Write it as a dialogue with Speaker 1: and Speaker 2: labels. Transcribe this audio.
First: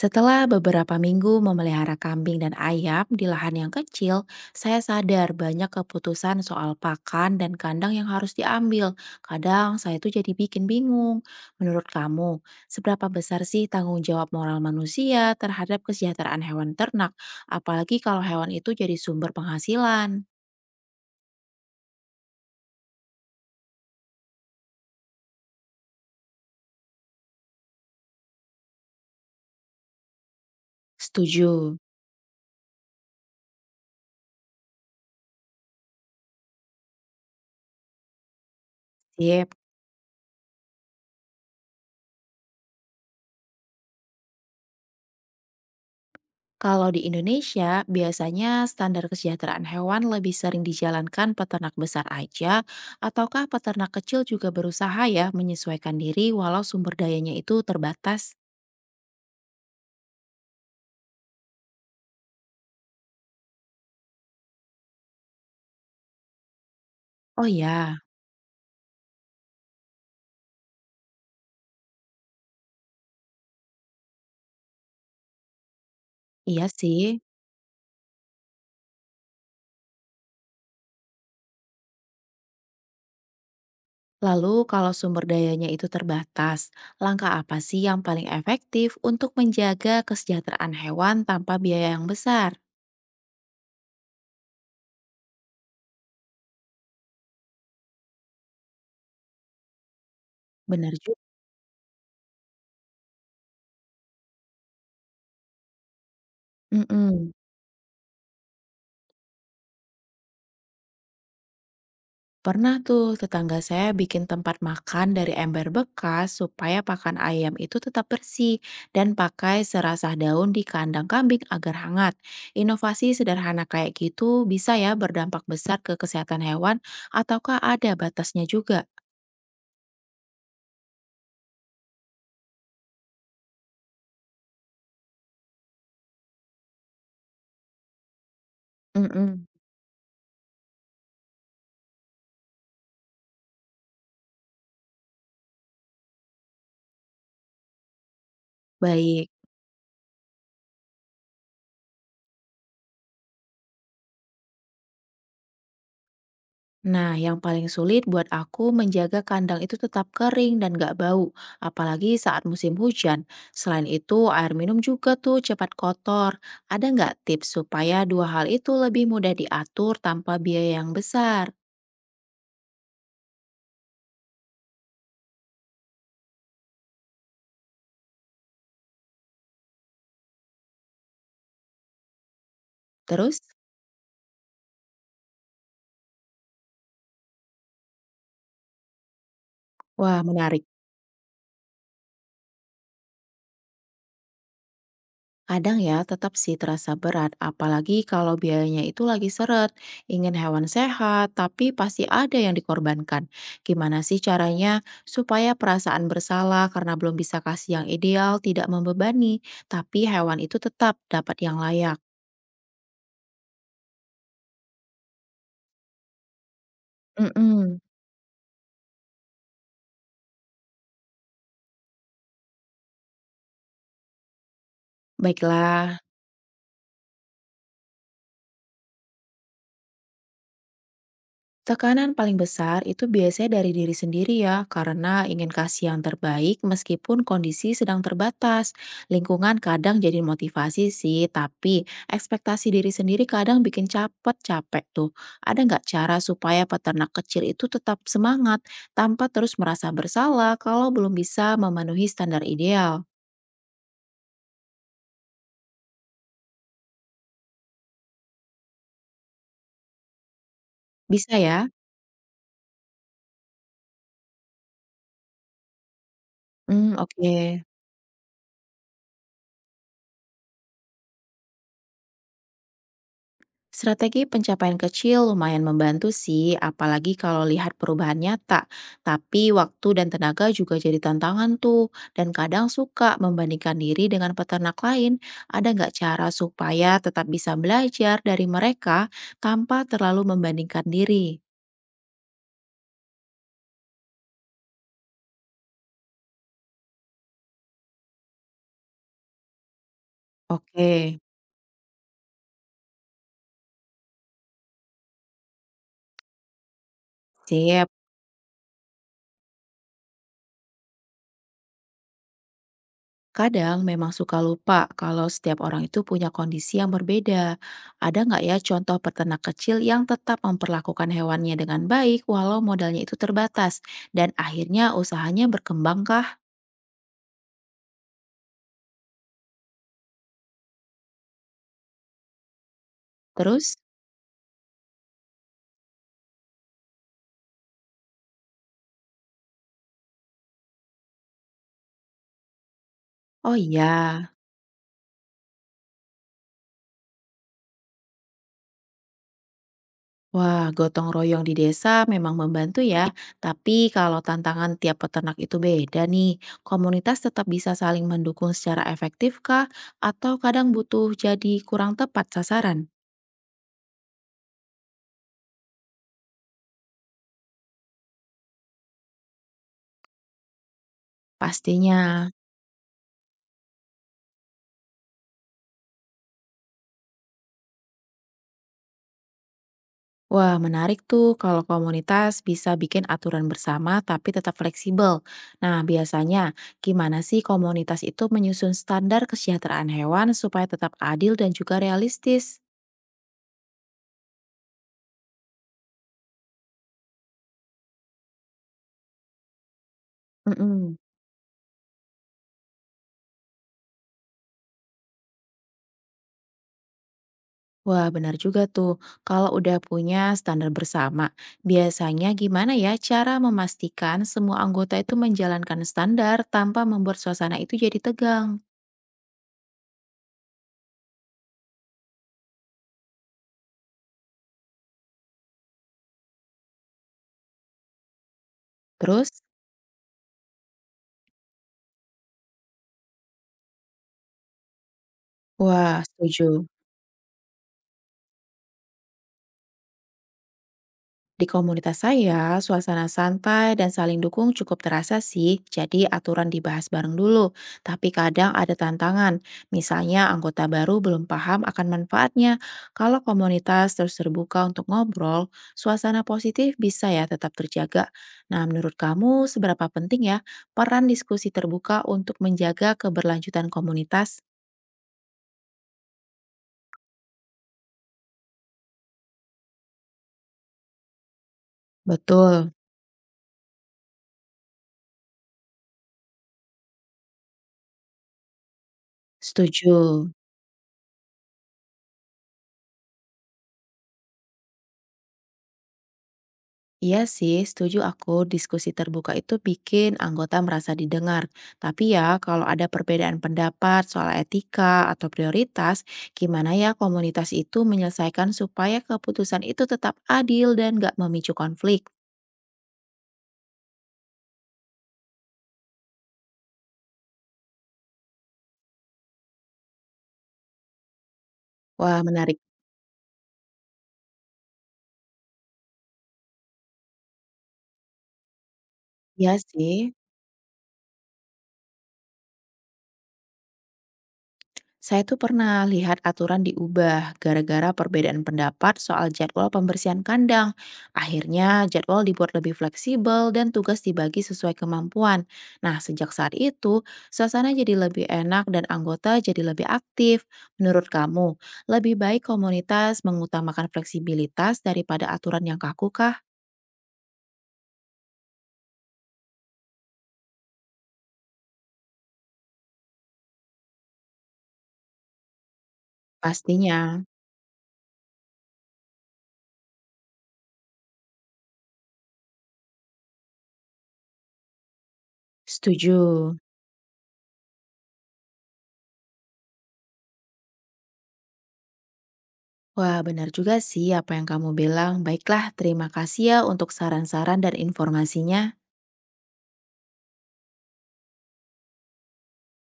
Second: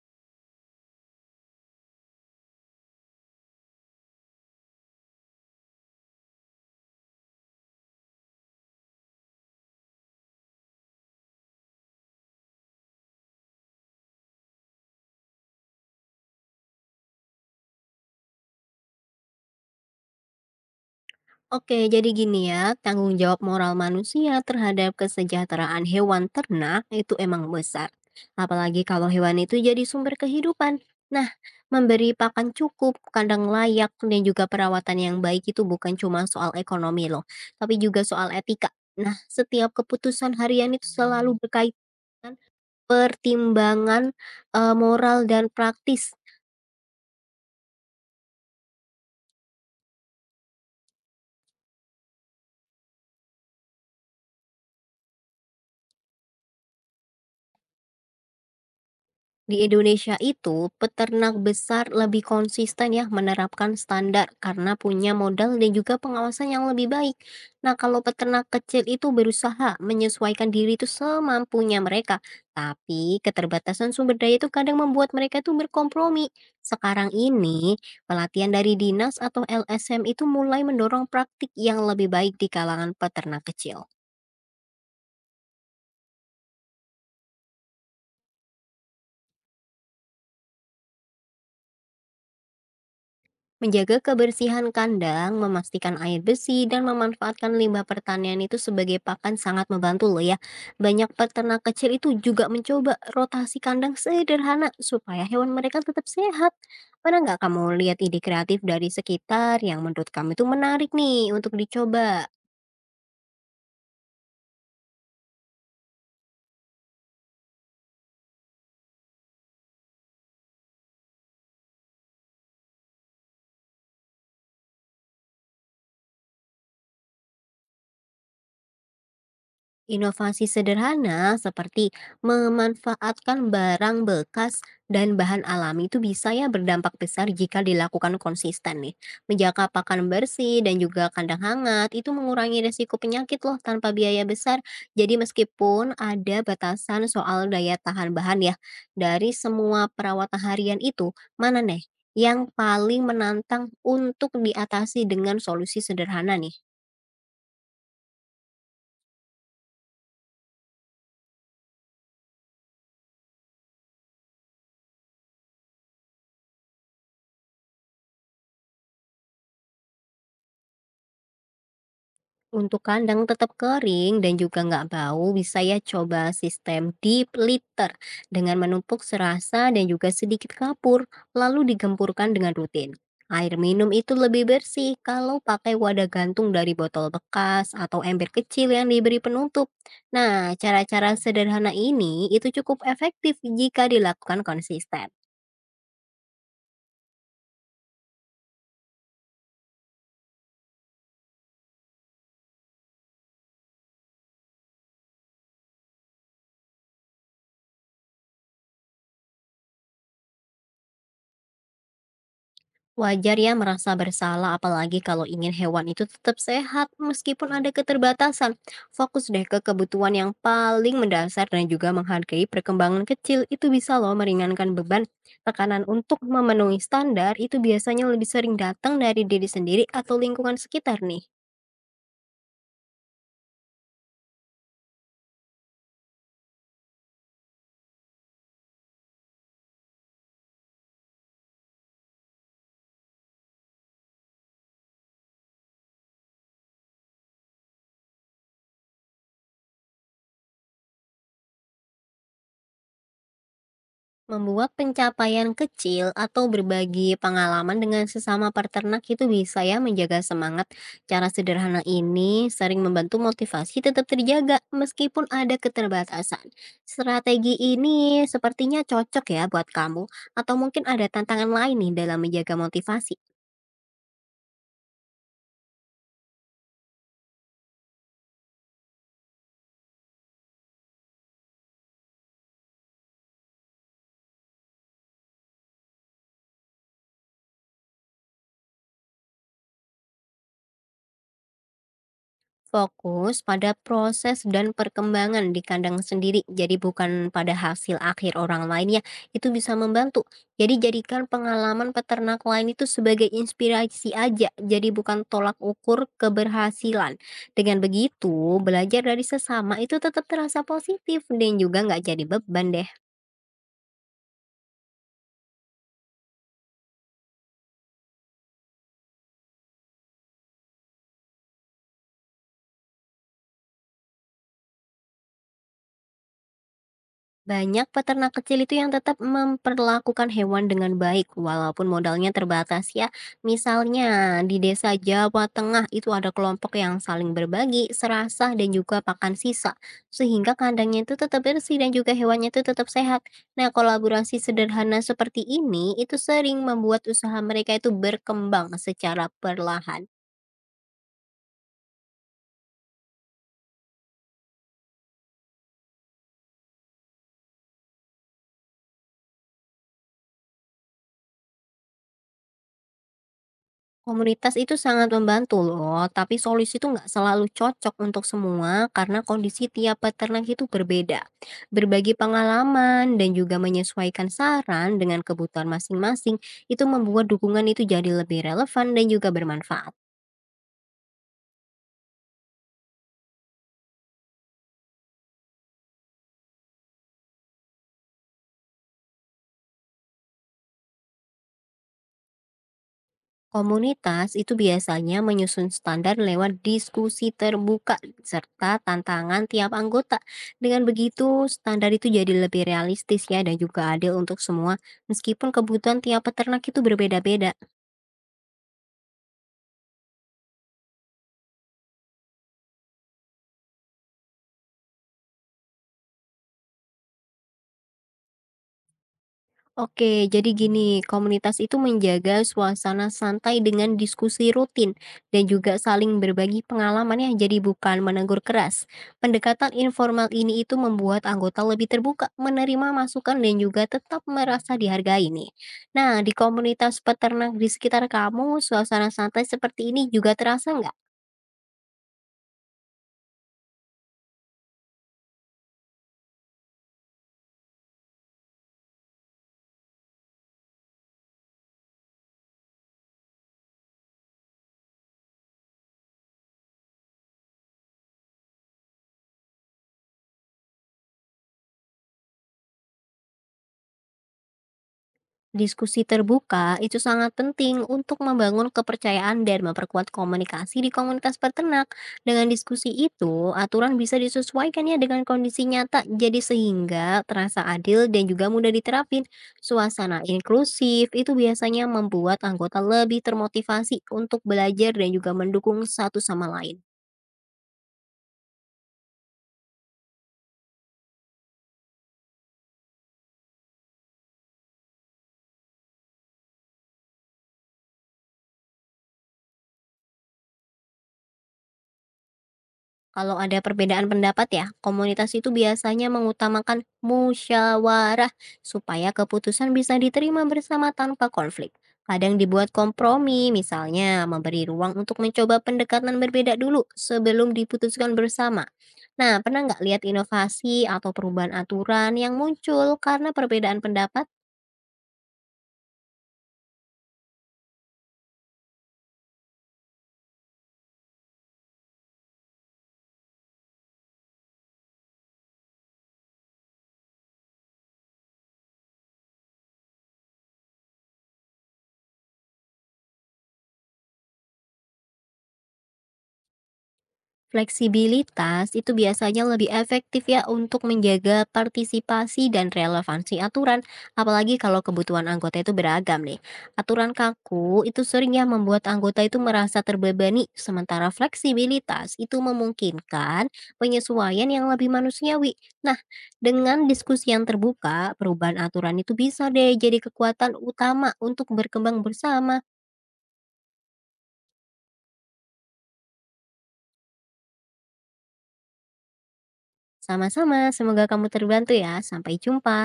Speaker 1: Setelah beberapa minggu memelihara kambing dan ayam di lahan yang kecil, saya sadar banyak keputusan soal pakan dan kandang yang harus diambil. Kadang saya itu jadi bikin bingung. Menurut kamu, seberapa besar sih tanggung jawab moral manusia terhadap kesejahteraan hewan ternak, apalagi kalau hewan itu jadi sumber penghasilan?
Speaker 2: Oke, jadi gini ya, tanggung jawab moral manusia terhadap kesejahteraan hewan ternak itu emang besar. Apalagi kalau hewan itu jadi sumber kehidupan. Nah,
Speaker 1: Setuju.
Speaker 2: memberi pakan cukup, kandang layak, dan juga perawatan yang baik itu bukan cuma soal ekonomi loh, tapi juga soal etika. Nah,
Speaker 1: Sip.
Speaker 2: setiap keputusan harian itu selalu berkaitan pertimbangan moral dan praktis.
Speaker 1: Kalau di Indonesia, biasanya standar kesejahteraan hewan lebih sering dijalankan peternak besar aja, ataukah peternak kecil juga berusaha ya menyesuaikan diri walau sumber dayanya itu terbatas?
Speaker 2: Di Indonesia itu, peternak besar lebih konsisten ya menerapkan standar karena punya modal dan juga pengawasan yang lebih baik.
Speaker 1: Oh
Speaker 2: Nah,
Speaker 1: ya,
Speaker 2: kalau peternak kecil itu berusaha menyesuaikan diri itu semampunya mereka, tapi keterbatasan sumber daya itu kadang membuat mereka itu berkompromi.
Speaker 1: iya
Speaker 2: Sekarang
Speaker 1: sih.
Speaker 2: ini, pelatihan dari dinas atau LSM itu mulai mendorong praktik yang lebih baik di kalangan peternak kecil.
Speaker 1: Lalu kalau sumber dayanya itu terbatas, langkah apa sih yang paling efektif untuk menjaga kesejahteraan hewan tanpa biaya yang besar?
Speaker 2: Menjaga kebersihan kandang, memastikan air bersih, dan memanfaatkan limbah pertanian itu sebagai pakan sangat membantu loh ya.
Speaker 1: Benar
Speaker 2: Banyak
Speaker 1: juga.
Speaker 2: peternak kecil itu juga mencoba rotasi kandang sederhana supaya hewan mereka tetap sehat. Pernah
Speaker 1: Mm-mm.
Speaker 2: nggak kamu lihat ide kreatif dari sekitar yang menurut kamu itu menarik nih untuk dicoba?
Speaker 1: Pernah tuh tetangga saya bikin tempat makan dari ember bekas supaya pakan ayam itu tetap bersih dan pakai serasah daun di kandang kambing agar hangat. Inovasi sederhana kayak gitu bisa ya berdampak besar ke kesehatan hewan ataukah ada batasnya juga?
Speaker 2: Inovasi sederhana seperti memanfaatkan barang bekas dan bahan alami itu bisa ya berdampak besar jika dilakukan konsisten nih.
Speaker 1: Mm-mm.
Speaker 2: Menjaga pakan bersih dan juga kandang hangat itu mengurangi risiko penyakit loh tanpa biaya besar. Jadi meskipun ada batasan soal daya tahan bahan ya,
Speaker 1: Baik.
Speaker 2: dari semua perawatan harian itu mana nih yang paling menantang untuk diatasi dengan solusi sederhana nih?
Speaker 1: Nah, yang paling sulit buat aku menjaga kandang itu tetap kering dan gak bau, apalagi saat musim hujan. Selain itu, air minum juga tuh cepat kotor. Ada nggak tips supaya dua hal itu lebih mudah diatur tanpa biaya yang besar?
Speaker 2: Untuk kandang tetap kering dan juga nggak bau, bisa ya coba sistem deep litter dengan menumpuk serasa dan juga sedikit kapur, lalu digempurkan dengan rutin.
Speaker 1: Terus,
Speaker 2: Air minum itu lebih bersih kalau pakai wadah gantung dari botol bekas atau ember kecil yang diberi penutup.
Speaker 1: wah
Speaker 2: Nah,
Speaker 1: menarik.
Speaker 2: cara-cara sederhana ini itu cukup efektif jika dilakukan konsisten.
Speaker 1: Kadang ya, tetap sih terasa berat, apalagi kalau biayanya itu lagi seret. Ingin hewan sehat, tapi pasti ada yang dikorbankan. Gimana sih caranya supaya perasaan bersalah karena belum bisa kasih yang ideal tidak membebani, tapi hewan itu tetap dapat yang layak?
Speaker 2: Wajar ya merasa bersalah apalagi kalau ingin hewan itu tetap sehat meskipun ada
Speaker 1: Mm-mm.
Speaker 2: keterbatasan. Fokus deh ke kebutuhan yang paling mendasar dan juga menghargai perkembangan kecil itu bisa loh meringankan beban. Tekanan
Speaker 1: Baiklah,
Speaker 2: untuk memenuhi standar itu biasanya lebih sering datang dari diri sendiri atau lingkungan sekitar nih.
Speaker 1: tekanan paling besar itu biasanya dari diri sendiri ya, karena ingin kasih yang terbaik meskipun kondisi sedang terbatas. Lingkungan kadang jadi motivasi sih, tapi ekspektasi diri sendiri kadang bikin capek capek tuh. Ada nggak cara supaya peternak kecil itu tetap semangat tanpa terus merasa bersalah kalau belum bisa memenuhi standar ideal?
Speaker 2: Membuat pencapaian kecil atau berbagi pengalaman dengan sesama peternak itu bisa ya menjaga semangat. Cara
Speaker 1: Bisa ya?
Speaker 2: sederhana ini sering membantu motivasi tetap terjaga meskipun ada keterbatasan.
Speaker 1: Hmm,
Speaker 2: Strategi
Speaker 1: oke.
Speaker 2: ini sepertinya cocok ya buat kamu atau mungkin ada tantangan lain nih dalam menjaga motivasi.
Speaker 1: Strategi pencapaian kecil lumayan membantu sih, apalagi kalau lihat perubahan nyata. Tapi waktu dan tenaga juga jadi tantangan tuh, dan kadang suka membandingkan diri dengan peternak lain. Ada nggak cara supaya tetap bisa belajar dari mereka tanpa terlalu membandingkan diri?
Speaker 2: Fokus pada proses dan perkembangan di kandang sendiri, jadi bukan pada hasil akhir orang lainnya. Itu bisa membantu. Jadi
Speaker 1: Oke,
Speaker 2: jadikan pengalaman peternak lain itu sebagai inspirasi aja, jadi bukan tolak ukur keberhasilan. Dengan
Speaker 1: siap.
Speaker 2: begitu, belajar dari sesama itu tetap terasa positif dan juga nggak jadi beban deh.
Speaker 1: Kadang memang suka lupa kalau setiap orang itu punya kondisi yang berbeda. Ada nggak ya contoh peternak kecil yang tetap memperlakukan hewannya dengan baik walau modalnya itu terbatas dan akhirnya usahanya berkembang kah?
Speaker 2: Banyak peternak kecil itu yang tetap memperlakukan hewan dengan baik walaupun modalnya terbatas ya.
Speaker 1: Terus?
Speaker 2: Misalnya di desa Jawa Tengah itu ada kelompok yang saling berbagi, serasah dan juga pakan sisa. Sehingga kandangnya itu tetap bersih dan juga hewannya itu tetap sehat.
Speaker 1: Oh
Speaker 2: Nah,
Speaker 1: iya,
Speaker 2: kolaborasi sederhana seperti ini itu sering membuat usaha mereka itu berkembang secara perlahan.
Speaker 1: wah gotong royong di desa memang membantu ya. Tapi kalau tantangan tiap peternak itu beda nih, komunitas tetap bisa saling mendukung secara efektif kah? Atau kadang butuh jadi kurang tepat sasaran?
Speaker 2: Komunitas itu sangat membantu loh, tapi solusi itu nggak selalu cocok untuk semua karena kondisi tiap peternak itu berbeda. Berbagi
Speaker 1: Pastinya.
Speaker 2: pengalaman dan juga menyesuaikan saran dengan kebutuhan masing-masing itu membuat dukungan itu jadi lebih relevan dan juga bermanfaat.
Speaker 1: Wah, menarik tuh kalau komunitas bisa bikin aturan bersama tapi tetap fleksibel. Nah, biasanya gimana sih komunitas itu menyusun standar kesejahteraan hewan supaya tetap adil dan juga realistis?
Speaker 2: Komunitas itu biasanya menyusun standar lewat diskusi terbuka serta tantangan tiap anggota. Dengan
Speaker 1: Mm-mm.
Speaker 2: begitu, standar itu jadi lebih realistis ya dan juga adil untuk semua, meskipun kebutuhan tiap peternak itu berbeda-beda.
Speaker 1: Wah, benar juga tuh. Kalau udah punya standar bersama, biasanya gimana ya cara memastikan semua anggota itu menjalankan standar tanpa membuat suasana itu jadi tegang?
Speaker 2: Oke, jadi gini, komunitas itu menjaga suasana santai dengan diskusi rutin dan juga saling berbagi pengalaman ya, jadi bukan menegur keras.
Speaker 1: Terus?
Speaker 2: Pendekatan informal ini itu membuat anggota lebih terbuka menerima masukan dan juga tetap merasa dihargai nih.
Speaker 1: Wah,
Speaker 2: Nah, di
Speaker 1: setuju.
Speaker 2: komunitas peternak di sekitar kamu, suasana santai seperti ini juga terasa nggak?
Speaker 1: Di komunitas saya, suasana santai dan saling dukung cukup terasa sih, jadi aturan dibahas bareng dulu. Tapi kadang ada tantangan, misalnya anggota baru belum paham akan manfaatnya. Kalau komunitas terus terbuka untuk ngobrol, suasana positif bisa ya tetap terjaga. Nah, menurut kamu seberapa penting ya peran diskusi terbuka untuk menjaga keberlanjutan komunitas?
Speaker 2: Diskusi terbuka itu sangat penting untuk membangun kepercayaan dan memperkuat komunikasi di komunitas peternak. Dengan
Speaker 1: Betul,
Speaker 2: diskusi itu, aturan bisa disesuaikan ya dengan kondisi nyata, jadi sehingga terasa adil dan juga mudah diterapin. Suasana
Speaker 1: setuju.
Speaker 2: inklusif itu biasanya membuat anggota lebih termotivasi untuk belajar dan juga mendukung satu sama lain.
Speaker 1: Iya sih, setuju aku. Diskusi terbuka itu bikin anggota merasa didengar. Tapi ya, kalau ada perbedaan pendapat soal etika atau prioritas, gimana ya komunitas itu menyelesaikan supaya keputusan itu tetap adil dan gak memicu konflik?
Speaker 2: Kalau ada perbedaan pendapat ya, komunitas itu biasanya mengutamakan musyawarah supaya keputusan bisa diterima bersama tanpa konflik.
Speaker 1: Wah,
Speaker 2: Kadang
Speaker 1: menarik.
Speaker 2: dibuat kompromi, misalnya memberi ruang untuk mencoba pendekatan berbeda dulu sebelum diputuskan bersama. Nah,
Speaker 1: Iya
Speaker 2: pernah nggak lihat
Speaker 1: sih.
Speaker 2: inovasi atau perubahan aturan yang muncul karena perbedaan pendapat?
Speaker 1: Saya tuh pernah lihat aturan diubah gara-gara perbedaan pendapat soal jadwal pembersihan kandang. Akhirnya jadwal dibuat lebih fleksibel dan tugas dibagi sesuai kemampuan. Nah, sejak saat itu, suasana jadi lebih enak dan anggota jadi lebih aktif. Menurut kamu, lebih baik komunitas mengutamakan fleksibilitas daripada aturan yang kaku kah?
Speaker 2: Fleksibilitas itu biasanya lebih efektif ya untuk menjaga partisipasi dan relevansi aturan, apalagi kalau kebutuhan anggota itu beragam nih. Aturan
Speaker 1: Pastinya.
Speaker 2: kaku itu seringnya membuat anggota itu merasa terbebani, sementara fleksibilitas itu memungkinkan penyesuaian yang lebih manusiawi. Nah,
Speaker 1: Setuju.
Speaker 2: dengan diskusi yang terbuka, perubahan aturan itu bisa deh jadi kekuatan utama untuk berkembang bersama.
Speaker 1: Wah, benar juga sih apa yang kamu bilang. Baiklah, terima kasih ya untuk saran-saran dan informasinya.
Speaker 2: Sama-sama, semoga kamu terbantu ya. Sampai jumpa.